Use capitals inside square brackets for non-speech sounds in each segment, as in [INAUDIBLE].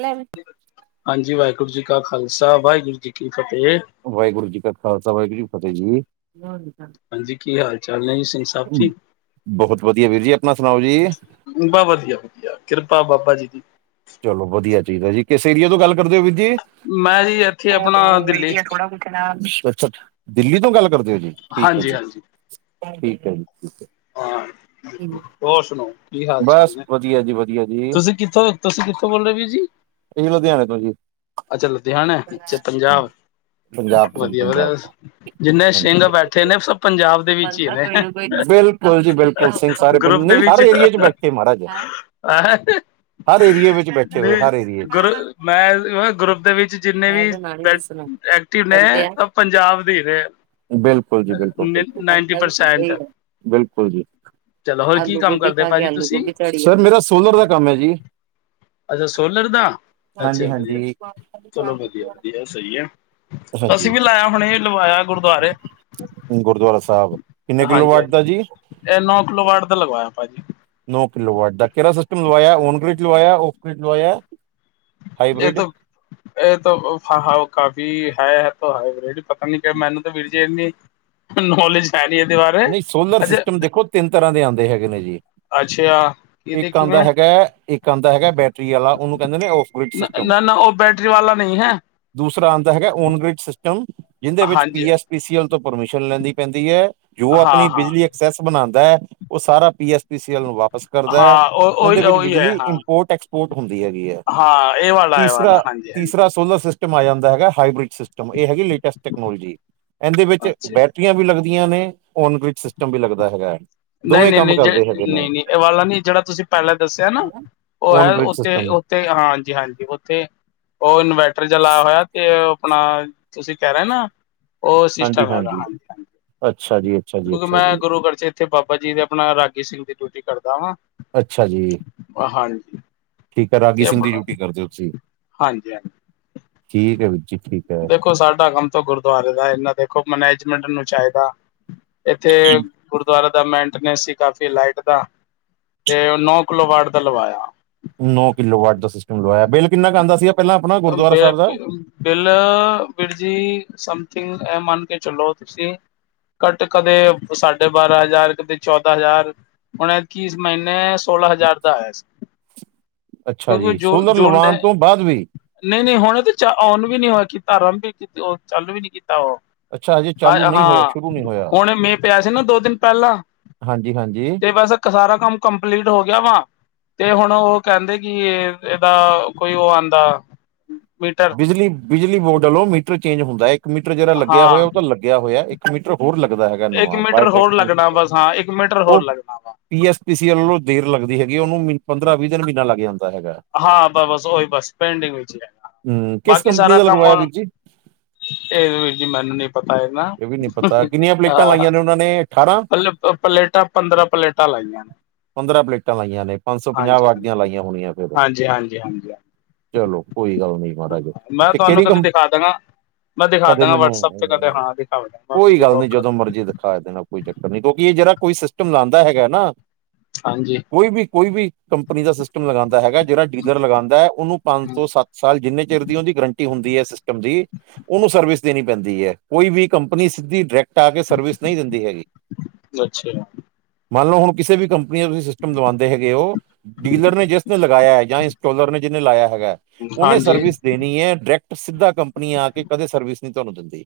ਲੈ ਹਾਂਜੀ, ਵਾਹਿਗੁਰੂ ਜੀ ਕਾ ਖ਼ਾਲਸਾ ਵਾਹਿਗੁਰੂ ਜੀ ਕੀ ਫ਼ਤਿਹ। ਵਾਹਿਗੁਰੂ ਜੀ ਕਾ ਖ਼ਾਲਸਾ ਵਾਹਿਗੁਰੂ ਜੀ ਕੀ ਫ਼ਤਿਹ ਜੀ। ਹਾਂਜੀ ਕੀ ਹਾਲ ਚਾਲ ਨੇ ਜੀ ਸਿੰਘ ਸਾਹਿਬ ਜੀ ਬਹੁਤ ਵਧੀਆ ਵੀਰ ਜੀ ਆਪਣਾ ਸੁਣਾਓ ਜੀ। ਬਹੁ ਵਧੀਆ, ਕਿਰਪਾ ਬਾਬਾ ਜੀ ਦੀ। ਚਲੋ ਵਧੀਆ ਚਾਹੀਦਾ ਏ ਜੀ, ਕਿਸ ਏਰੀਆ ਤੋਂ ਗੱਲ ਕਰਦੇ ਹੋ ਵੀਰ ਜੀ, ਮੈਂ ਜੀ ਇੱਥੇ ਆਪਣਾ ਓਹੋ ਦਿੱਲੀ ਬੀਜੀਂ ਆ ਥੌੜਾ ਹੁਣ। [UNINTELLIGIBLE] ਅੱਛਾ, ਦਿੱਲੀ ਤੋਂ ਗੱਲ ਕਰਦੇ ਹੋ ਜੀ [INAUDIBLE] ਠੀਕ ਹੈ ਹਾਂਜੀ ਜੀ, ਹਾਂਜੀ ਠੀਕ ਹੈ ਜੀ। ਹਾਂ, ਹੋਰ ਸੁਣਾਓ ਕੀ ਹਾਲ ਚਾਲ ਬਸ ਨੇ? ਜੀ, ਹਾਂਜੀ ਵਧੀਆ ਜੀ। ਤੁਸੀਂ ਕਿੱਥੋਂ, ਤੁਸੀਂ ਕਿੱਥੋਂ ਬੋਲ ਰਹੇ ਹੋ ਵੀਰ ਜੀ। ਇਹ ਲੁਧਿਆਣੇ ਤੋਂ ਜੀ ਅੱਛਾ, ਲੁਧਿਆਣੇ ਵਿੱਚ ਪੰਜਾਬ। ਹਾਂਜੀ, ਪੰਜਾਬ ਹਾਂਜੀ ਤੋਂ ਜੀ ਵਧੀਆ ਪੰਜਾਬ ਬਸ, ਤੋਂ ਜਿੰਨੇ ਸਿੰਘ ਬੈਠੇ ਨੇ ਸਭ ਪੰਜਾਬ ਦੇ ਵਿੱਚ ਵੱਲ ਹੀ ਤਾਂ ਨੇ ਕੋਈ ਨਾ ਕੋਈ ਬਿਲਕੁਲ ਜੀ, ਬਿਲਕੁਲ ਸਿੰਘ ਸਾਰੇ ਗਰੁੱਪ ਨਹੀਂ ਹਰ ਏਰੀਏ ਚ ਬੈਠੇ ਮਹਾਰਾਜ। [UNINTELLIGIBLE] ਹਰ ਏਰੀਆ ਵਿੱਚ ਬੈਠੇ ਵਿ ਹੋਏ ਹਰ ਏਰੀਆ ਗਰੁ 'ਚ ਮੈਂ ਨਾ ਗਰੁੱਪ ਦੇ ਵਿੱਚ ਜਿੰਨੇ ਵੀ ਬੈ ਐਕਟਿਵ ਨੇ, ਉਹ ਪੰਜਾਬ ਦੇ ਰਹੇ ਬਿਲਕੁਲ ਜੀ, ਬਿਲਕੁਲ। ਗੱਲ ਤਾਂ ਇੱਕੋ ਪਰਸੈਂਟ ਈ ਐ, ਬਿਲਕੁਲ ਜੀ, ਚਲੋ ਹੋਰ ਕੀ ਆਲੂ ਕੰਮ ਗੋਭੀ ਕਰਦੇ ਖਾਗੇ ਭਾਜੀ ਆਲੂ ਤੁਸੀਂ ਗੋਭੀ ਚ ਸਰ ਮੇਰਾ ਸੋਲਰ ਦਾ ਕੰਮ ਐ ਜੀ। ਅੱਛਾ ਸੋਲਰ ਦਾ, ਹਾਂਜੀ ਅੱਛਾ ਵਧੀਆ, ਹਾਂਜੀ ਚਲੋ ਵਧੀਆ-ਵਧੀਆ ਸਹੀ ਹੈ। ਅਸੀਂ ਹਾਂਜੀ ਵੀ ਲਾਇਆ ਹੁਣੇ ਲਵਾਇਆ ਗੁਰਦੁਆਰੇ। ਗੁਰਦੁਆਰਾ ਸਾਹਿਬ ਕਿੰਨੇ ਕਿਲੋ ਵਾਟ ਦਾ ਹਾਂਜੀ-ਹਾਂਜੀ, ਜੀ ਇਹ ਨੌ ਕਿਲੋ ਵਾਟ ਦਾ ਲਗਵਾਇਆ ਭਾਜੀ। ਨੋ ਕਿਲੋ ਵਾਟ ਦਾ ਕਿਹਰਾ ਸਿਸਟਮ ਲਵਾਇਆ ਓਨਗ੍ਰੀਡ ਲਵਾਇਆ, ਔਫਗ੍ਰੀਡ ਲਵਾਇਆ? ਇਹ ਹਾਈਬ੍ਰਿਡ ਤੋ, ਇਹ ਤੋ ਹਾ ਹੈ ਤੋ ਕਾਫੀ ਹੈ [UNINTELLIGIBLE] ਰਿਡ, ਪਤਾ ਨੀ ਕਿ ਮੈਨੂੰ ਤਾਂ ਵੀਰ ਜੀ ਇੰਨੀ, ਨੌਲੇਜ ਹੈ ਨੀ ਇਹਦੇ ਬਾਰੇ। ਨਈ ਸੋਲਰ ਅੱਛਾ ਸਿਸਟਮ ਦੇਖੋ ਤਿੰਨ ਤਰ੍ਹਾਂ ਦੇ ਆਂਦੇ ਹੈਗੇ ਨੇ ਜੀ। ਅੱਛਿਆ। ਇੱਕ ਆਦਾ ਹੈਗਾ ਇੱਕ ਆਦਾ ਹੈਗਾ ਬੈਟਰੀ ਆਲਾ ਉਹਨੂੰ ਕਹਿੰਦੇ ਨੇ ਔਫ ਅ ਨਾ-ਨਾ ਉਹ ਬੈਟਰੀ ਵਾਲਾ ਨਹੀਂ ਹੈ। ਦੂਸਰਾ ਆਂਦਾ ਹੈਗਾ ਓਨਗ੍ਰਿਡ ਸਿਸਟਮ ਜਿਹਦੇ ਵਿੱਚ ਹਾਂਜੀ P S P C L ਤੋਂ ਪਰਮਿਸ਼ਨ ਲੈਣੀ ਪੈਂਦੀ ਆ। ਜੋ ਹਾਂ ਆਪਣੀ ਹਾਂ ਬਿਜਲੀ ਐਕਸੈਸ ਬਣਾ ਦਾ ਹੈ, ਉਹ ਸਾਰ ਪੀ ਐਸ ਪੀ ਸੀ ਐਲ ਨੂੰ ਵਾਪ ਵਾਪਸ ਕਰਦਾ ਹੈ, ਹਾਂ ਉਹ ਉਹਦੇ ਉਹੀ ਵਿੱਚ ਉਹੀ ਹੈ ਬਿਜਲੀ ਹਾਂ ਇੰਪੋਰਟ ਐਕਸਪੋਰਟ ਇੰਪੋਰਟ ਹੁੰਦੀ ਹੈਗੀ ਆ, ਹਾਂ ਇਹ ਵਾਲਾ ਇਹ ਤੀਸਰਾ, ਵਾਲਾ ਹਾਂਜੀ ਹਾਂਜੀ ਤੀਸਰਾ ਸੋਲਰ ਸਿਸਟਮ ਸਿਸਟਮ ਆ ਜਾਂਦਾ ਹੈਗਾ ਹਾਈਬ੍ਰਿਡ ਸਿਸਟਮ ਇਹ ਹੈਗੀ ਲੇਟੈਸਟ ਟੈਕਨੋਲੋਜੀ, ਇਹਦੇ ਵਿੱਚ ਅੱਛਾ ਬ ਵੀ ਲੱਗਦੀਆਂ ਨੇ ਓਨਗ੍ਰਿਡ ਸਿਸਟਮ ਵੀ ਲੱਗਦਾ ਹੈਗਾ। ਦੋਵੇਂ ਕੰਮ ਕਰਦੇ ਹੈਗੇ ਨੇ ਨਹੀਂ-ਨਹੀਂ-ਨਹੀਂ-ਨਹੀਂ-ਨਹੀਂ ਇਹ ਵਾਲਾ ਨੀ ਜਿਹੜਾ ਤੁਸੀਂ ਪਹਿਲਾਂ ਦੱਸਿਆ ਨਾ ਉਹ ਓਨ ਹੈ ਗ੍ਰਿਡ ਉੱਥੇ ਸਿਸਟਮ ਤੇ ਹਾਂਜੀ-ਹਾਂਜੀ ਉੱਥੇ ਉਹ ਇਨਵੈਰਟਰ ਜਾ ਲਾਇਆ ਹੋਇਆ ਤੇ ਆਪਣਾ ਤੁਸੀਂ ਕਹਿਣਾ ਨਾ ਉਹ ਸਿਸਟਮ ਹਾਂਜੀ-ਹਾਂਜੀ, ਅੱਛਾ ਜੀ। ਅੱਛਾ ਜੀ ਓਦੋ ਅੱਛਾ ਮੈਂ ਜੀ ਗੁਰੂਘਰ ਚ ਇੱਥੇ ਬਾਬਾ ਜੀ ਦੇ ਆਪਣਾ ਰਾਗੀ ਸਿੰਘ ਦੀ ਡਿਊਟੀ ਕਰਦਾ ਹਾਂ। ਅੱਛਾ ਜੀ। ਓ ਆ ਹਾਂਜੀ। ਠੀਕ ਆ। ਰਾਗੀ ਤੇ ਸਿੰਘ ਦੀ ਆਪਣਾ ਡਿਊਟੀ ਕਰਦੇ ਓ ਤੁਸੀਂ। ਹਾਂਜੀ ਹਾਂਜੀ ਠੀਕ ਐ ਵੀਰ ਜੀ, ਠੀਕ ਐ। ਦੇਖੋ, ਸਾਡਾ ਕੰਮ ਤੋਂ ਗੁਰਦੁਆਰੇ ਦਾ। ਇਹ ਨਾਂ ਦੇਖੋ ਮੈਨੇਜਮੈਂਟ ਨੂੰ ਚਾਹੀਦਾ ਇੱਥੇ ਗੁਰਦੁਆਰਾ ਦਾ ਮੇਨਟੇਨੈਂਸ ਸੀ, ਕਾਫੀ ਲਾਈਟ ਦਾ ਤੇ ਉਹ ਨੌ ਕਿਲੋ-ਵਾਟ ਦਾ ਲਵਾਇਆ। ਨੌ ਕਿਲੋ ਵਾਟ ਦਾ ਸਿਸਟਮ ਲਵਾਇਆ। ਬਿੱਲ ਕਿੰਨਾ ਕਾ ਆਂਦਾ ਸੀਗਾ, ਪਹਿਲਾਂ ਆਪਣਾ ਗੁਰਦੁਆਰਾ ਸਾਹਬ ਦਾ। ਬਿੱਲ ਵੀਰ ਜੀ, ਸਮਥਿੰਗ ਐਹ ਮੰਨ ਕੇ ਚਲੋ ਤੁਸੀਂ ਘੱਟ ਕਦੇ, ਸਾਢੇ ਬਾਰਾਂ ਹਜ਼ਾਰ, ਕਦੇ ਚੌਦਾ ਹਜ਼ਾਰ ਹੁਣ ਐਰਕੀ, ਇਸ ਮਹੀਨੇ ਸੋਲਾਂ ਹਜ਼ਾਰ ਦਾ ਆਇਆ ਸੀ। ਅੱਛਾ ਜੀ, ਸੋਲਰ ਲਵਾਨ ਤੋਂ ਬਾਅਦ ਵੀ। ਨਹੀਂ-ਨਹੀਂ ਹੁਣ ਵੀ ਚਾ, ਔਨ ਵੀ ਨੀ ਹੋ ਕੀਤਾ। ਅਰੰਬ ਈ ਕੀਤੀ ਉਹ। ਚਾਲੂ ਵੀ ਨੀ ਕੀਤਾ ਉਹ ਅੱਛਾ ਹਜੇ ਚਾਲੂ ਹਾਏ ਨਹੀਂ ਹੋਇਆ ਹਾਂ, ਸ਼ੁਰੂ ਨਹੀਂ ਹੋਇਆ ਹੁਣ ਮੀਂਹ ਪਿਆ ਸੀ ਨਾ ਦੋ ਦਿਨ ਪਹਿਲਾਂ ਹਾਂਜੀ-ਹਾਂਜੀ। ਕੇ ਸਾਰਾ ਕੰਮ ਕੰਪਲੀਟ ਹੋ ਗਿਆ ਵਾ। ਤੇ ਹੁਣ ਉਹ ਕਹਿੰਦੇ ਕਿ, ਇਹਦਾ ਕੋਈ ਉਹ ਆਂਦਾ [INAUDIBLE] ਬਿਜਲੀ-ਬਿਜਲੀ ਬੋਡ ਅੱਲੋਂ ਮੀਟਰ ਚੇਂਜ ਹੁੰਦਾ। ਇੱਕ ਮੀਟਰ ਜਿਹੜਾ ਲੱਗਿਆ ਹਾਂ ਹੋਇਆ ਉਹ ਤਾਂ ਲੱਗਿਆ ਹੋਇਆ। ਇੱਕ ਇੱਕ ਮੀਟਰ ਹੋਰ ਲੱਗਦਾ ਹੈਗਾ। ਇੱਕ ਨਵਾਂ ਮੀਟਰ ਹੋਰ ਬਾਇਓਟੈਕਨਲ ਲੱਗਣਾ ਮੀਟਰ। ਬਸ ਹਾਂ ਇੱਕ ਮੀਟਰ ਹੋਰ ਉਹ ਲੱਗਣਾ ਵਾ ਪੀ ਐਸ ਪੀ ਸੀ ਅਲੋ ਦੇਰ ਲਗਦੀ ਹੈਗੀ। ਉਹਨੂੰ ਮ ਪੰਦਰਾਂ-ਵੀਹ ਦਿਨ, ਮਹੀਨਾ ਲੱਗ ਜਾਂਦਾ ਹੈਗਾ। ਹਾਂ, ਬ-ਬਸ ਉਹੀ ਬਸ, ਪੇਡਿੰਗ ਵਿੱਚ ਈ ਰਹਿ ਹਮ, ਕਿਸ ਕੰਪਨੀ ਦਾ ਲਗਵਾਇਆ ਵੀਰ ਜੀ। ਇਹ ਵੀਰ ਜੀ ਮੈਨੂੰ ਨੀ ਪਤਾ ਏ ਨਾ। ਇਹ ਵੀ ਨਹੀਂ ਪਤਾ ਕਿੰਨੀਆਂ ਪਲੇਟਾਂ ਲਾਈਆਂ ਨੇ ਉਹਨਾਂ ਨੇ ਮਲਬ ਅ ਪਲੇਟਾ ਪੰਦਰਾਂ ਪਲੇਟਾ ਲਾਈਆਂ ਨੇ। ਪੰਦਰਾਂ ਪਲੇਟਾਂ ਲਾਈਆਂ ਨੇ। ਪੰਜ-ਸੌ-ਪੰਜਾਹ ਵਾਟ ਦੀਆਂ ਲਾਈਆਂ ਹੋਣੀਆਂ ਫਿਰ। ਹਾਂਜੀ-ਹਾਂਜੀ-ਹਾਂਜੀ ਆ। ਚਲੋ ਕੋਈ ਗੱਲ ਨੀ ਮਾਹਰਾਜ ਤੇ ਕਿਹੜੀ ਕੰ ਐਦਾ ਨਾ। ਮੈਂ ਕਦੇ ਦਿਖਾਦਾਂਗਾ, ਮੈਨੂੰ ਵਟਸਐਪ ਤੇ ਕਦੇ। ਅਹ, ਹਾਂ ਦਿਖਾ ਦਵਗਾ ਕੋਈ ਗੱਲ ਨੀ, ਜਦੋਂ ਮਰਜ਼ੀ ਦਿਖਾ ਦੇਣਾ, ਕੋਈ ਚੱਕਰ ਨੀ। ਕਿਉਂਕਿ ਇਹ ਜਿਹੜਾ ਕੋਈ, ਸਿਸਟਮ ਲਾਂਦਾ ਹੈਗਾ ਨਾ ਹਾਂਜੀ। ਕੋਈ ਵੀ, ਕੋਈ ਵੀ, ਕੰਪਨੀ ਦਾ ਸਿਸਟਮ ਲਗਾਂਦਾ ਹੈਗਾ। ਜਿਹੜਾ ਡੀਲਰ ਲਗਾਂਦਾ, ਉਹਨੂੰ ਪੰਜ ਤੋਂ ਸੱਤ ਸਾਲ, ਜਿੰਨੇ ਚਿਰ ਦੀ ਉਹਦੀ ਗਰੰਟੀ ਹੁੰਦੀ ਐ, ਸਿਸਟਮ ਦੀ। ਉਹਨੂੰ ਸਰਵਿਸ ਦੇਣੀ ਪੈਂਦੀ ਐ। ਕੋਈ ਵੀ ਕੰਪਨੀ ਸਿੱਧੀ, ਡਰੈਕਟ ਆ ਕੇ ਸਰਵਿਸ ਨਹੀਂ ਦਿੰਦੀ ਹੈਗੀ। ਅੱਛਾ ਮੰਨਲੋ, ਹੁਣ ਕਿਸੇ ਵੀ ਕੰਪਨੀ ਦਾ ਤੁਸੀਂ ਸਿਸਟਮ ਲਵਾਂਦੇ ਹੈਗੇ ਓ। ਡੀਲਰ ਨੇ ਜਿਸ ਨੇ ਲਗਾਇਆ ਐ ਜਾਂ ਇਸਟੋਲਰ ਨੇ, ਜਿੰਨੇ ਲਾਇਆ ਹੈਗਾ ਉਹਨੇ ਹਾਂਜੀ ਸਰਵਿਸ ਦੇਣੀ ਐ। ਡਰੈਕਟ, ਸਿੱਧਾ ਕੰਪਨੀ ਆ ਕੇ ਕਦੇ ਸਰਵਿਸ ਨੀ ਤੁਹਾਨੂੰ ਦਿੰਦੀ।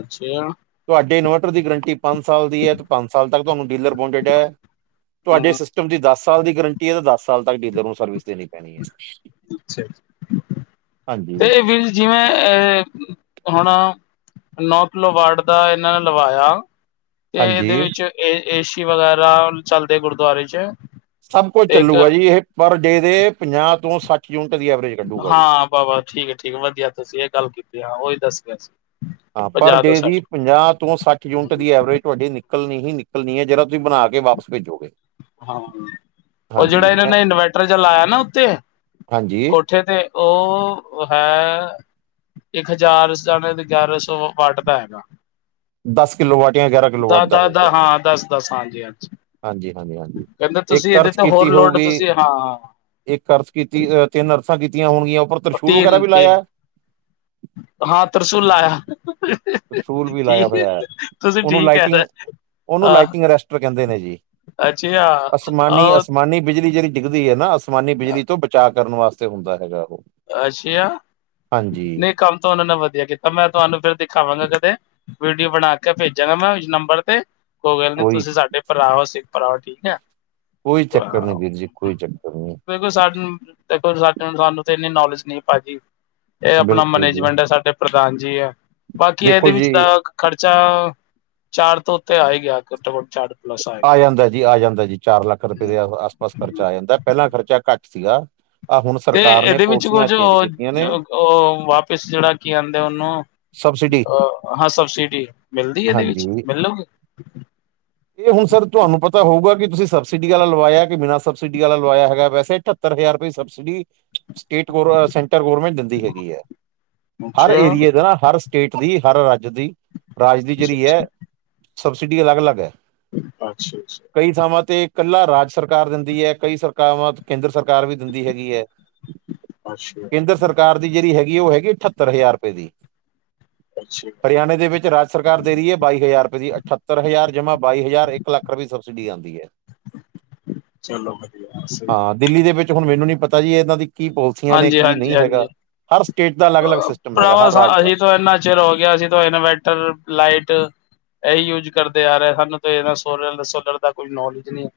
ਅੱਛੇ ਆ। ਤੁਵਾਡੇ ਇਨਵਟਰ ਦੀ ਗਰੰਟੀ ਪੰਜ ਸਾਲ ਦੀ ਐ ਤੇ ਪੰਜ ਸਾਲ ਤੱਕ ਤੁਵਾਨੂੰ ਡੀਲਰ ਬੋਂਂਡਡ ਐ। ਤੁਵਾਡੇ ਹੂੰ ਸਿ ਤੇ ਉਹਦੀ ਦਸ ਸਾਲ ਦੀ ਗਰੰਟੀ ਐ ਤੇ ਦਸ ਸਾਲ ਤੱਕ ਡੀਲਰ ਨੂੰ ਸਰਵਿਸ ਦੇਣੀ ਪੈਣੀ ਐ। ਅੱਛਾ ਜੀ। ਤੇ ਵੀਰ ਜਿਵੇਂ ਅ ਹੁਣ ਨੌ ਕਿਲੋ ਵਾਟ ਦਾ ਇਹਨਾਂ ਨੇ ਲਵਾਇਆ ਤੇ ਹਾਂਜੀ ਇਹਦੇ ਵਿੱਚ ਏ ਏਸੀ ਵਗੈਰਾ ਅਰਾਮ ਚੱਲਦੇ ਗੁਰੂਦੁਆਰੇ 'ਚ ਸਭ ਕੁਝ ਤੇ ਇੱਕ ਚੱਲੂਗਾ ਜੀ। ਇਹ ਪਰ ਡੇ ਦੇ, ਪੰਜਾਹ ਤੋਂ ਸੱਠ ਯੂਨਿਟ ਦੀ ਐਵਰੇਜ। ਕੱਢੂਗਾ ਜੀ ਹਾਂ, ਬਾ-ਬਾ ਠੀਕ ਐ, ਠੀਕ ਐ। ਵਧੀਆ ਤੁਸੀਂ ਇਹ ਗੱਲ ਕੀਤੀ। ਉਹੀ ਦੱਸ ਰਿਹਾ ਸੀ। ਹਾਂ ਪਰ ਪੰਜਾਹ ਡੇ ਤੋਂ ਦੀ ਸੱਠ ਪੰਜਾਹ ਤੋਂ ਸੱਠ ਯੂਨਿਟ ਦੀ ਐਵਰੇਜ ਤੁਹਾਡੀ ਨਿਕਲਣੀ ਹੀ ਨਿਕਲਣੀ ਐ ਜਿਹੜਾ ਤੁਸੀਂ ਬਣਾ ਕੇ ਵਾਪਸ ਭੇਜੋਗੇ। ਹਾਂ ਉਹ ਜਿਹੜਾ ਹਾਂਜੀ ਇਹਨਾਂ ਐ- ਨੇ ਇਨਵਰਟਰ ਜਾ ਲਾਇਆ ਨਾ ਉਤੇ ਹਾਂਜੀ ਉੱਥੇ ਤੇ ਉਹ ਹੈ। ਇੱਕ ਹਜ਼ਾਰ ਜਾਣੇ ਤੇ ਗਿਆਰਾਂ ਸੌ ਵੱਢਦਾ ਹੈਗਾ। ਦਸ ਕਿੱਲੋ ਵਾਟ ਜਾਂ ਗਿਆਰਾਂ ਕਿੱਲੋ ਵਾਟ ਦ ਦਾ ਦੱਸ-ਦੱਸ ਹੋਊਗਾ ਹਾਂ ਦੱਸ-ਦੱਸ ਹਾਂਜੀ-ਹਾਂਜੀ। ਹਾਂਜੀ, ਹਾਂਜੀ, ਹਾਂਜੀ ਇੱਕ ਇਹਦੇ ਅਰਜ ਤੇ ਹੋਰ ਕੀਤੀ ਲੋਡ ਹੋਊਗੀ। ਤੁਸੀਂ ਹਾਂ ਹਾਂ ਇੱਕ ਅਰਸ ਕੀਤੀ ਤਿੰਨ ਅਰਸਾਂ ਕੀਤੀਆਂ ਹੋਣਗੀਆਂ ਉੱਪਰ ਤ੍ਰਿਸ਼ੂਲ ਵਗੈਰਾ ਤੀਨ ਵੀ ਤੀਨ ਲਾਇਆ। ਹਾਂ ਤਰਸੂਲ ਲਾਇਆ, ਤਰਸ਼ੂਲ ਵੀ ਲਾਇਆ ਠੀਕ ਹੋਇਆ ਹੈ ਐ। ਤੁਸੀਂ ਉਹਨੂੰ ਠੀਕ ਕਹਿ ਰੇ। ਲਾਈਟਿੰਗ ਉਹਨੂੰ ਲਾਈਟਿੰਗ ਅਰੈਸਟਰ ਕਹਿੰਦੇ ਨੇ ਜੀ, ਅੱਛਾ ਅਸਮਾਨੀ ਅਸਮਾਨ ਆਹ ਅਸਮਾਨੀ ਬਿਜਲੀ ਜਿਹੜੀ ਡਿੱਗਦੀ ਐ ਨਾ ਅਸਮਾਨੀ ਬਿਜਲੀ ਤੋਂ ਬਚਾਅ ਕਰਨ ਵਾਸਤੇ ਹੁੰਦਾ ਹੈਗਾ ਉਹ ਅੱਛਿਆ, ਹਾਂਜੀ ਨਹੀਂ ਕੰਮ ਤਾਂ ਉਹਨਾਂ ਨੇ ਵਧੀਆ ਕੀਤਾ ਮੈਂ ਤੁਹਾਨੂੰ ਦਿਖਾਵਾਂਗਾ ਕਦੇ। ਵੀਡੀਓ ਬਣਾ ਕੇ ਭੇਜਾਂਗਾ ਮੈਂ ਇਸ ਨੰਬਰ ਤੇ, ਕੋਈ ਗੱਲ ਨੀ ਕੋਈ ਤੁਸੀਂ ਸਾਡੇ ਪਰਾਵਾਸ ਇੱਕ ਪਰਾਵਾ ਠੀਕ ਐ। ਕੋਈ ਚੱਕਰ ਨੀ ਵੀਰ ਜੀ, ਕੋਈ ਚੱਕਰ ਨੀ। ਦੇਖੋ ਸਾਨੂੰ, ਦੇਖੋ ਸਾਨੂੰ ਤੇ ਇੰਨੀ ਨੌਲੇਜ ਨੀ ਪਾਜੀ। ਇਹ ਆਪਣਾ ਬਿਲਕੁਲ ਜੀ ਮੈਨੇਜਮੈਂਟ ਐ ਸਾਡੇ ਪ੍ਰਧਾਨ ਜੀ ਐ, ਬਾਕੀ ਇਹਦੇ ਦੇਖੋ ਵਿੱਚ ਜੀ ਤਾ ਖ਼ਰਚਾ, ਚਾਰ ਤੋਂ ਉੱਤੇ ਆਏ ਗਿਆ ਘੱਟੋ ਘੱਟ ਚਾਰ ਪਲੱਸ ਆ ਗਿਆ। ਜਾਂਦਾ ਜੀ, ਆ ਜਾਂਦਾ ਜੀ ਚਾਰ ਲੱਖ ਰੁਪਏ ਦੇ ਆਸ ਪਾਸ ਖਰਚਾ ਆ ਜਾਂਦਾ ਪਹਿਲਾਂ ਖਰਚਾ ਘੱਟ ਸੀਗਾ। ਆ ਹੁਣ ਤੇ ਸਰਕਾਰ ਨੇ ਇਹਦੇ ਵਿੱਚ ਔ ਪਾਲਿਸੀਆਂ ਜੋ, ਚੇਂਜ ਕੀਤੀਆਂ ਨੇ ਉਹ ਵਾਪਿਸ ਜਿਹੜਾ ਕੀ ਆਦੇ ਉਹਨੂੰ ਸਬਸਿਡੀ ਅਹ ਹਾਂ ਸਬਸਿਡੀ ਮਿਲਦੀ ਇਹਦੇ ਹਾਂਜੀ ਵਿੱਚ, ਮਿਲੋਗੇ। ਇਹ ਹੁਣ ਸਰ ਤੁਹਾਨੂੰ ਪਤਾ ਹੋਊਗਾ ਕਿ ਤੁਸੀਂ ਸਬਸਿਡੀ ਆਲਾ ਲਵਾਇਆ ਕਿ ਬਿਨਾਂ ਸਬਸਿਡੀ ਆਲਾ ਲਵਾਇਆ ਹੈਗਾ ਵੈਸੇ ਅ ਸੱਤਰ ਹਜ਼ਾਰ ਰੁਪਏ ਸਬਸਿਡੀ [INAUDIBLE] ਸਟੇਟ ਗ ਸੈਂਟਰ ਗੌਰਮੈਂਟ ਦਿੰਦੀ ਹੈਗੀ ਐ। ਹਰ ਅੱਛਾ ਏਰੀਏ ਦਾ ਨਾ, ਹਰ ਸਟੇਟ ਦੀ, ਹਰ ਰਾਜ ਦੀ, ਰਾਜ ਦੀ ਅੱਛਾ ਜਿਹੜੀ ਐ। ਸਬਸਿਡੀ ਅਲਗ-ਅਲਗ ਐ। ਅੱਛਾ-ਅੱਛਾ, ਕਈ ਥਾਵਾਂ ਤੇ ਇਕੱਲਾ ਰਾਜ ਸਰਕਾਰ ਦਿੰਦੀ ਐ ਕਈ ਸਰ ਕੇਂਦਰ ਸਰਕਾਰ ਵੀ ਦਿੰਦੀ ਹੈਗੀ ਐ, ਅੱਛਾ ਕੇਂਦਰ ਸਰਕਾਰ ਸਰਕਾਰ ਦੀ ਜਿਹੜੀ ਹੈਗੀ ਐ ਉਹ ਹੈਗੀ ਅਠੱਤਰ ਹਜ਼ਾਰ ਰੁਪਏ ਦੀ। ਅੱਛਾ, ਹਰਿਆਣੇ ਦੇ ਵਿੱਚ ਰਾਜ ਸਰਕਾਰ ਦੇ ਰੀ ਐ ਬਾਈ ਹਜ਼ਾਰ ਰੁਪਏ ਦੀ ਅਠੱਤਰ ਹਜ਼ਾਰ ਜਮਾ। ਬਾਈ ਹਜ਼ਾਰ ਇੱਕ ਲੱਖ ਰੁਪਈ ਦੀ ਸਬਸਿਡੀ ਆਦੀ ਐ। ਚਲੋ ਵਧੀਆ ਸਹੀ। ਹਾਂ ਦਿੱਲੀ ਦੇ ਵਿੱਚ ਹੁਣ ਮੈਨੂੰ ਨੀ ਪਤਾ ਜੀ ਇਹਨਾਂ ਦੀ ਕੀ ਪੋਲਸੀਆਂ ਨੇ ਹਾਂਜੀ ਕੀ ਹਾਂਜੀ ਨੀ ਹਾਂਜੀ ਹੈਗਾ। ਹਰ ਸਟੇਟ ਦਾ ਅਲੱਗ-ਅਲੱਗ ਸਿਸਟਮ ਹੈਗਾ, ਹਰ ਰਾਜ ਦਾ। ਚਲ ਹੋ ਗਿਆ ਸੀ ਤੋ ਇਨਵੈਟਰ ਲਾਈਟ ਇਹੀ ਯੂਜ ਕਰਦੇ ਆ ਰੇ ਆ ਸਾਨੂੰ ਤੇ ਇਨਾਂ ਸੋਲਲ ਸੋਲਰ ਦਾ ਕੋਈ ਨੌਲੇਜ ਨੀਂ ਐ।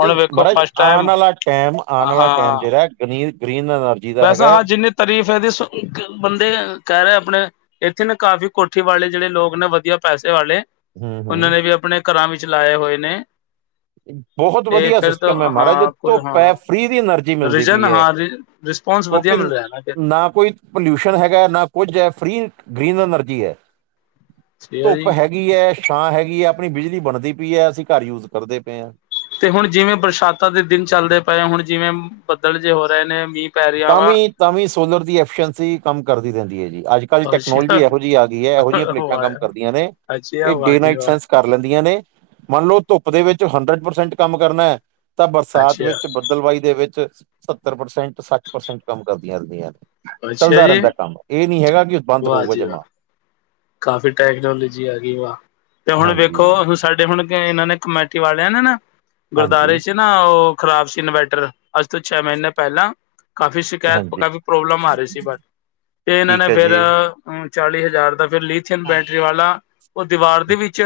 ਨਈ ਮਹਾਰਾਜ ਆਣ ਆਲਾ ਟੈਮ ਆਣ ਆਲਾ ਟੈਮ ਹਾਂ ਜਿੜਾ ਗਨੀ, ਗ੍ਰੀਨ ਅਨਰਜੀ ਦਾ ਹੈਗਾ। ਤਰੀਫ਼ ਐਦੀ ਸ-ਕ, ਬੰਦੇ ਕੈ ਰੇ ਅਪਣੇ ਇੱਥੇ ਨਾ ਕਾਫ਼ੀ ਕੋਠੀ ਵਾਲੇ ਜਿਹੜੇ ਲੋਗ ਨੇ ਵਧੀਆ ਪੈਸੇ ਵਾਲੇ ਹੂੰ ਉਨਾਂ ਹੂੰ ਨੇ ਵੀ ਆਪਣੇ ਘਰਾਂ ਵਿੱਚ ਲਾਏ ਹੋਏ ਨੇ। ਅ ਬਹੁਤ ਤੇ ਵਧੀਆ ਫਿਰ ਤਾਂ ਸਿਸਟਮ ਐ ਮਾਰਾਜ ਹਾਂ ਕੁਝ ਧੁੱਪ ਹਾਂ ਫ੍ਰੀ ਦੀ ਅਨਰਜੀ ਮਿਲਦੀ ਰੀਜਨ ਪਈ ਐ। ਹਾਂ ਰਿਸਪੋਂਸ ਕੋ ਵਧੀਆ ਕਿਨ, ਮਿਲ ਰਿਹਾ ਫਿਰ ਨਾ ਕੋਈ ਪਲਿਊਸ਼ਨ ਹੈਗਾ, ਨਾ ਕੁੱਝ ਐ, ਫ੍ਰੀ ਗ੍ਰੀਨ ਅਨਰਜੀ ਐ। ਸਹੀ ਧੁੱਪ ਜੀ ਹੈ ਗੀ ਐ, ਛਾਂ ਹੈਗੀ ਐ, ਆਪਣੀ ਬਿਜਲੀ ਬਣਦੀ ਪਈ ਐਂ, ਅਸੀਂ ਘਰ ਯੂਜ ਕਰਦੇ ਪੇ ਆਂ। ਤੇ ਹੁਣ ਜਿਵੇਂ ਬਰਸਾਂਤਾਂ ਦੇ ਦਿਨ ਚੱਲਦੇ ਪਏ ਆ, ਹੁਣ ਜਿਵੇਂ ਬੱਦਲ ਜੇ ਹੋ ਰਏ ਨੇ, ਮੀਂ ਤਾਂ ਵੀ, ਤਾਂ ਵੀ ਸੋਲਰ ਦੀ ਐਫੀਸੈ਼ਸੀ ਕੰਮ ਕਰਦੀ ਰੈਂਦੀ ਐ ਜੀ, ਅੱਜ -ਕੱਲ੍ਹ ਅੱਛਾ ਟੈਕਨੋਲਜੀ ਇਹੋ ਜੀ ਆ ਗੀ ਐ, ਇਹੋ ਜਿਹੀਆਂ ਪਲੇ ਟਾਂ ਕੰਮ ਕਰਦੀਆਂ ਨੇ। ਅੱਛੀ ਆ ਅਵਾਜ ਮੈਕਸੈਸ ਕਰ ਲੈਂਦੀਆਂ ਨੇ, ਮਨ ਲੋ ਧੁੱਪ ਦੇ ਵਿੱਚ ਹੰਡਰ ਪਰਸੈਂਟ ਕੰਮ ਕਰਨਾ ਐ ਤਾਂ ਬਰਸਾਤ ਅੱਛਾ ਵਿੱਚ, ਬਦਲਵਾਈ ਦੇ ਵਿੱਚ, ਸ ਸੱਤਰ ਪ੍ਰਸੈਂਟ- ਸੱਠ ਪ੍ਰਸੈਂਟ ਕੰਮ ਕਰ ਦੀਆਂ ਅੱਛਾ ਚੱਲਦਾ ਜੀ ਰਹਿੰਦਾ ਕੰਮ, ਏ ਨੀ ਹੈਗਾ ਕਿ ਬੰਦ ਹੋਊਗਾ ਜਮਾ। ਕਾਫ਼ੀ ਟੈਕਨੋਲਜੀ ਆਗੀ ਓਆ, ਤੇ ਹੁਣ ਹਾਂਜੀ ਵੇਖੋ ਅ-ਵ ਸਾਡੇ ਹੁਣ ਗੈ ਏਨਾਂ ਨੇ ਕਮੈਟੀ ਵਾਲਿਆਂ ਨੇ ਨਾ, ਗੁਰਦਾਰੇ ਹਾਂਜੀ 'ਚ ਨਾਂ ਓ ਖ਼ਰਾਬ ਸੀ ਇਨਵੈਟਰ, ਅੱਜ ਤੋਂ ਚੈ ਮਹੀਨੇ ਪੈਲਾਂ ਕਾਫ਼ੀ ਸ਼ਿਕਾਇਤ ਓ ਹਾਂਜੀ ਕਾਫ਼ੀ ਪ੍ਰੋਬਲਮ ਆ ਰੀ ਸੀ ਬਟ, ਤੇ ਏਨਾਂ ਨੇ ਠੀਕ ਹੈ ਫਿਰ ਜੀ ਅ ਚਾਲੀ ਹਜ਼ਾਰ ਦਾ ਫਿਰ ਲਿਥਿਅਨ ਬੈਟਰੀ ਵਾਲਾ, ਓ ਦੀਵਾਰ ਦੇ ਵਿੱਚ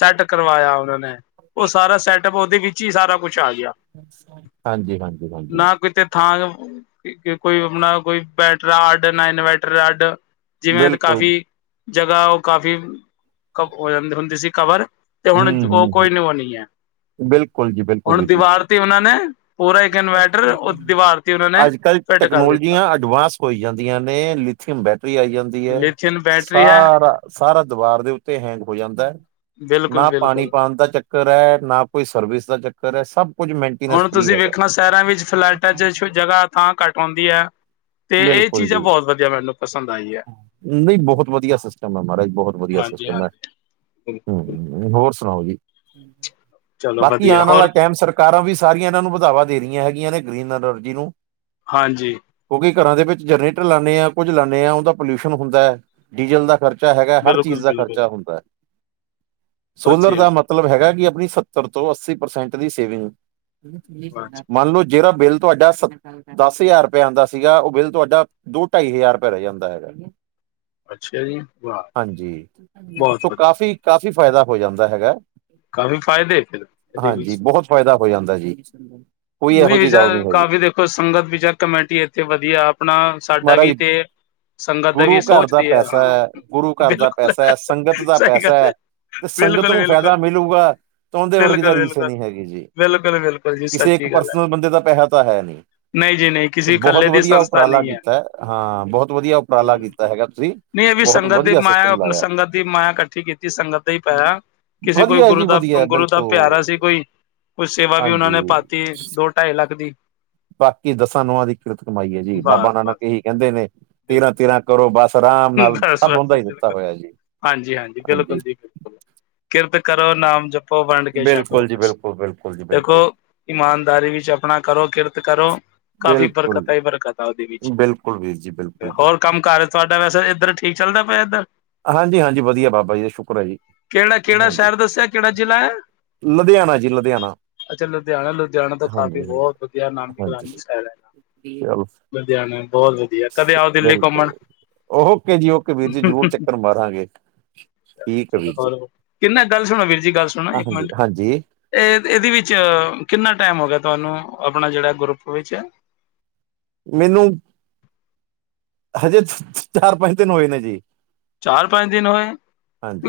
ਸੈੱਟ ਕਰਵਾਇਆ ਓਨਾਂ ਨੇ, ਓ ਸਾਰਾ ਸੈਟਪ ਉਦੇ ਵਿੱਚ ਈ ਸਾਰਾ ਕੁਛ ਆ ਗਿਆ ‌। ਹਾਂਜੀ, ਹਾਂਜੀ, ਹਾਂਜੀ। ਕਿਤੇ ਥਾਂ ਕ-ਅ-ਅ ਕੋਈ ਅਪਣਾ ਕੋਈ ਬੈਟਰਾ ਅੱਡ, ਨਾ ਇਨਵੈਟਰ ਅੱਡ। ਜਿਵੇਂ ਦ ਬਿਲਕੁਲ ਕਾਫ਼ੀ ਜਗ੍ਹਾ ਓ ਕਾਫੀ ਕ ਓ ਜਾਂਦੀ ਹੁੰਦੀ ਸੀ ਕਵਰ ਤੇ ਹੁਣ ਹੂੰ ਜ ਓ ਹੂੰ ਕੋਈ ਨ ਓ ਨਈ ਐ। ਬਿਲਕੁਲ ਜੀ, ਬਿਲਕੁਲ ਵੀਰ ਜੀ। ਤੇ ਉਨਾਂ ਨੇ ਪੂਰਾ ਇੱਕ ਇਨਵੈਟਰ, ਓ ਦ ਦੀਵਾਰ ਉਨਾਂ ਨ ਅੱਜ- ਕੱਲ੍ਹ ਟੈਕਨੋਲਜੀਆਂ ਅਡਵਾਂਸ ਹੋਈ ਜਾਂਦੀ ਆਂ ਨੇ, ਅ ਲਿਥੀਅਮ ਬੈਟਰੀ ਆਈ ਜਾਂਦੀ ਐ। ਥੀਨ ਬੈਟ ਸਾਰਾ ਅ ਸਾਰਾ ਦਵਾਰ ਦੇ ਉੱਤੇ ਹੈਂਗ ਹੋ ਜਾਂਦਾ, ਬਿਲਕੁਲ ਨਾ ਪਾਣੀ ਬਿਲਕੁਲ ਪਾਣ ਦਾ ਚੱ ਕਰ ਐ, ਨਾ ਕੋਈ ਸਰਵਿਸ ਦਾ ਚੱਕਰ ਐ, ਸਭ ਕੁਝ ਮੈਂਨਟੀੇਨੈਸ ਫਰੀ ਹੈਗਾ। ਸੈਹਰਾਂ ਵਿੱਚ ਫਲੈਟਾਂ ਚ ਛ ਜਗ੍ਹਾ ਥਾਂ ਘੱਟ ਹੁੰਦੀ ਆ ਤੇ ਏ ਬਿਲਕੁਲ ਚੀਜ਼ਾਂ ਜੀ। ਬੌਤ ਵਧੀਆ ਮੈਨੂੰ ਪਸੰਦ ਆਈ ਏ। ਨਈ ਬਹੁਤ ਵਧੀਆ ਸਿਸਟਮ ਐ ਮਾਰਾਜ, ਬਹੁਤ ਵਧੀਆ ਹਾਂਜੀ ਸਿਸਟਮ ਐ। ਹਾਂਜੀ ਬਿਲਕੁਲ ਹੂੰ, ਹੋਰ ਸਣਾਓ ਜੀ, ਚਲੋ ਬਾਕੀ ਵਧੀਆ ਆਣ ਆਲਾ ਹੋਰ ਟੈਮ ਸਰ ਕਾਰਾਂ ਵੀ ਸਾਰੀਆਂ ਐਨਾਂ ਨੂੰ ਵਧਾਵਾ ਦੇ ਰੀਆਂ ਹੈਗੀਆਂ ਨੇ ਗ੍ਰਰੀਨ ਅਨਰਜੀ ਨੂੰ। ਹਾਂਜੀ। ਕਿਉੰਕਿ ਘਰਾਂ ਦੇ ਵਿੱਚ ਜਰਨੇਟਰ ਲਾਨੇ ਆ, ਕੁੱਝ ਲਾਨੇ ਆਂ, ਉਂਦਾ ਪੋਲਿਊਸ਼ਨ ਹੁੰਦਾ, ਡੀਜ਼ਲ ਦਾ ਖਰ ਚਾ ਹੈਗਾ, ਹਰ ਚੀਜ਼ ਬਿਲਕੁਲ ਦਾ ਬਿਲਕੁਲ ਖਰਚਾ ਹੁੰਦਾ। ਸੋਲਰ ਦਾ ਅੱਛਾ ਮਤਲਬ ਹੈਗਾ ਕੀ ਅਪਣੀ ਸੱਤਰ ਤੋਂ ਅੱਸੀ ਪਰਸੈਂਟ ਦੀ ਸੇਵਿੰਗ। ਮੰਨ ਲੋ ਜਿਹਰਾ ਬਿੱਲ ਤੋਂਆਡਾ ਸ ਦਸ ਹਜ਼ਾਰ ਰਪੇ ਆਂਦਾ ਸੀਗਾ, ਓ ਬਿੱਲ ਤੁਹਾਡਾ ਦੋ ਢਾਈ ਹਜ਼ਾਰ ਰਪੇ ਰੈਅ ਜਾਂਦਾ ਹੈਗਾ। ਅੱਛਾ ਜੀ। ਵਾਹ ਹਾਂਜੀ, ਬਹੁਤ ਸੋ ਵਧੀਆ ਕਾਫੀ਼ -ਕਾਫੀ਼ ਫੈਦਾ ਹੋ ਜਾਂਦਾ ਹੈਗਾ। ਕਾਫ਼ੀ ਫ਼ਾਇਦੇ ਫਿ ਇਹਦੇ ਹਾਂਜੀ ਵਿੱਚ। ਬਹੁਤ ਫਾਇਦਾ ਹੋ ਜਾਂਦਾ ਜੀ। ਕੋਈ ਇਹੋ ਨਹੀਂ ਜਿਹੀ ਗੱਲ ਯਾਰ ਹੈਗੀ ਕਾਫੀ ਦੇਖੋ ਸੰਗਤ ਵੀ ਯਾਰ ਕਮੇਟੀ ਇੱਥੇ ਵਧੀਆ ਆਪਣਾ, ਸਾਡਾ ਵੀ ਮਹਾਰਾਜ ਤੇ, ਸੰਗਤ ਦਾ ਵੀ ਗੁਰੂ ਘਰ ਦਾ ਸੋਚਦੀ ਹੈ ਪੈਸਾ ਹਾਂ ਐ, ਗੁਰੂ ਘਰ ਦਾ ਬਿਲਕੁਲ ਪੈਸਾ ਐ, ਸੰਗਤ ਦਾ ਸਹੀ ਪੈਸਾ ਗੱਲ ਐ। ਹੈ ਤੇ ਸੰਗਤ ਬਿਲਕੁਲ ਨੂੰ ਫਾਇਦਾ ਬਿਲਕੁਲ ਮਿਲੂਗਾ ਤਾਂ ਉਹਦੇ ਵਰਗੀ ਤਾਂ ਓਦੇਂ ਵਰਗੀ ਤਾ ਬਿਲਕੁਲ ਰੀਸ ਬਿਲਕੁਲ ਨੀ ਹੈਗੀ ਜੀ। ਬਿਲਕੁਲ ਬਿਲਕੁਲ ਜੀ ਕਿਸੇ ਸੱਚੀ ਗੱਲ ਹੈ। ਪਰਸਨਲ ਬੰਦੇ ਦਾ ਪੈਹਾ ਤਾਂ ਹੈ ਨੀ। ਨਹੀਂ ਜੀ ਨਹੀਂ ਤੇ ਕਿਸੇ ਬੋਹਤ ਇਕੱਲੇ ਦੀ ਵਧੀਆ ਸੰਸਥਾ ਉਪਰਾਲਾ ਨਹੀਂ ਹੈ ਕੀਤੈ, ਹਾਂ ਬੋਹਤ ਵਧੀਆ ਉਪਰਾਲਾ ਕੀਤਾ ਹੈਗਾ ਤੁਸੀਂ। ਨਈ ਏ ਵੀ ਬਹੁਤ ਸੰਗਤ ਦੀ ਵਧੀਆ ਮਾਯਾ ਸਿਸਟਮ ਲਾਇਆ ਸੰਗਤ ਦੀ ਮਾਯਾ ਕੱਠੀ ਕੀਤੀ ਸੰਗਤ ਤੇ ਈ ਪੈਹਾ ਕਿਸੇ ਕੋਈ ਵਧੀਆ ਗੁਰੂ ਜੀ ਦਾ, ਵਧੀਆ ਗੁਰੂ ਦਾ ਪੇਆਰਾ ਸੀ ਬਿਲਕੁਲ ਕੋਈ, ਕੁੱਛ ਸੇਵਾ ਵੀ ਓਨਾਂ ਹਾਂਜੀ ਨੇ ਪਾਤੀ [UNINTELLIGIBLE] ਦੋ ਢਾਈ ਲੱਖ ਦੀ ਬਾਕੀ ਦਸਾ ਨੌਆ ਦੀ ਕਿਰਤ ਕਮਾਈ ਐ ਜੀ, ਬਾਬਾ ਬਸ ਨਾਨਕ ਬਸ ਏਹੀ ਕੈੰਦੇ ਨੇ ਬਿਲਕੁਲ ਤੇਰਾ-ਤੇਰਾ ਕਰੋ ਬੱਸ ਰਾਮ ਨਾਲ ਬਸ ਸਭ ਬਸ ਓਦਾ ਈ ਦਿੱਤਾ ਬਿਲਕੁਲ ਹੋਏਆ ਜੀ, ਹਾਂਜੀ ਹਾਂਜੀ ਬਿਲਕੁਲ ਜੀ ਬਿਲਕੁਲ ਕਿਰਤ ਕਰੋ, ਨਾਮ ਜਪੋ, ਵੰਡ ਕੇ ਛਕੋ, ਬਿਲਕੁਲ ਜੀ ਬਿਲਕੁਲ ਬਿਲਕੁਲ ਜੀ ਦੇਖੋ ਬਿਲਕੁਲ ਇਮਾਨਦਾਰੀ ਵਿੱਚ ਆਪਣਾ, ਕਰੋ ਕਿਰਤ ਕਰੋ। ਕਾਫੀ ਬਿਲਕੁਲ ਬਰਕਤਾ ਈ ਬਰਕਤਾ ਓਦੇ ਵਿੱਚ, ਬਿਲਕੁਲ ਵੀਰ ਜੀ ਤੇ ਬਿਲਕੁਲ ਜੀ ਹੋਰ ਕੰਮ-ਕਾਰ ਤਵਾਡਾ ਵੈਸੇ ਇੱਧਰ ਠੀਕ ਚੱਲਦਾ ਪੇਆ ਏਧਰ? ਹਾਂਜੀ-ਹਾਂਜੀ ਵਧੀਆ ਬਾਬਾ ਜੀ ਦਾ ਸ਼ੁਕਰ ਐ ਜੀ, ਕਿਹੜਾ ਕਿਹੜਾ ਹਾਂਜੀ ਸ਼ਹਿਰ ਦੱਸਿਆ ਕਿਹੜਾ ਜ਼ਿਲ੍ਹਾ ਹੈ ਲੁਧਿਆਣਾ ਜੀ ਲੁਧਿਆਣਾ ਅੱਛਾ ਲੁਧਿਆਣਾ, ਲੁਧਿਆਣਾ ਤੋਂ ਕਾਫੀ ਹਾਂਜੀ ਹਾਂਜੀ ਬੋਤ ਵਧੀਆ ਨਾਮ ਵੀ [UNINTELLIGIBLE] ਕਾਨੀ ਹਾਂਜੀ ਸਟੈਲ ਐ ਚਲੋ ਲੁਧਿਆਣੇ ਬੋਤ ਵਧੀਆ, ਕਦੇ ਆਓ ਦਿੱਲੀ ਕੁਮਣ ਓਹੋਕੇ ਜੀ ਓਕੇ ਵੀਰ ਜੀ ਜ਼ਰੂਰ ਚ ਵੀਰ ਜੀ [UNINTELLIGIBLE] ਕਿੰਨਾ ਗੱਲ ਸੁਣੋ ਵੀਰ ਜੀ ਗੱਲ ਸੁਣੋ ਇੱਕ ਹਾਂਜੀ ਮਿੰਟ ਹਾਂਜੀ ਏ, ਇਦੀ ਵਿੱਚ ਕਿੰਨਾ ਟਾਈਮ ਹੋ ਗਿਆ ਤਾਨੂੰ, ਆਪਣਾ ਜਿੜਾ ਗਰੁੱਪ ਵਿੱਚ? ਮਨੂੰ ਹਜੇ [UNINTELLIGIBLE] ਚਾਰ-ਪੰਜ ਦਿਨ ਹੋਏ ਨੇ ਜੀ। ਚਾਰ-ਪੰਜ ਦਿਨ ਹੋਏ,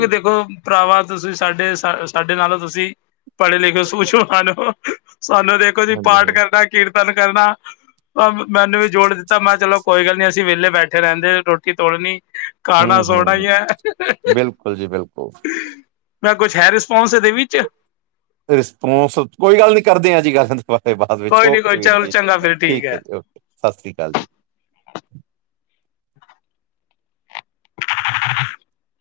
ਵਿ ਦੇਖੋ ਭਰਾਵਾ ਤੁਸੀਂ ਸਾਡੇ ਸਾ ਸਾਡੇ ਨਾਲੋਂ ਤੁਸੀਂ ਪੜ੍ਹੇ ਲਿਖੇ ਸੂਛਵਾਨ ਹੋ, ਸਾਨੂੰ ਦੇਖੋ ਅਸੀ ਹਾਂਜੀ ਪਾਠ ਹਾਂ ਕਰਨਾ ਕੀਰਤਨ ਕਰਨਾ ਅ ਮੈਨੂੰ ਵੀ ਜੋੜ ਦਿੱਤਾ ਮੈ ਚਲੋ ਕੋਈ ਗੱਲ ਨੀ ਅਸੀਂ ਵੇਲੇ ਬੈਠੇ ਰੈਂਦੇ, ਰੋਟੀ ਤੋੜਨੀ ਹਮ ਖਾਣਾ-ਸੋਣਾ ਹਮ ਈ ਐ ਬਿਲਕੁਲ ਜੀ ਬਿਲਕੁਲ ਨਾ ਕੁੱਛ ਹੈ ਰਿਸਪੋਂਸ ਏਦੇ ਵਿੱਚ? ਰਿਸਪੋਂਸ, ਕੋਈ ਗੱਲ ਨੀ ਕਰਦੇ ਆ ਜੀ ਗੱਲ ਦੋਬਾ ਤੇ ਬਾਅਦ ਵਿੱਚ ਕੋਈ ਨੀ ਓਕੇ ਕੋਈ ਵੀਰ ਚਲ ਜੀ, ਚੰਗਾ ਫਿਰ ਠੀਕ ਹੈ ਐ ਜੀ ਓਕੇ, ਸਾਸ੍ਰੀ ਕਾਲ ਜੀ। [UNINTELLIGIBLE]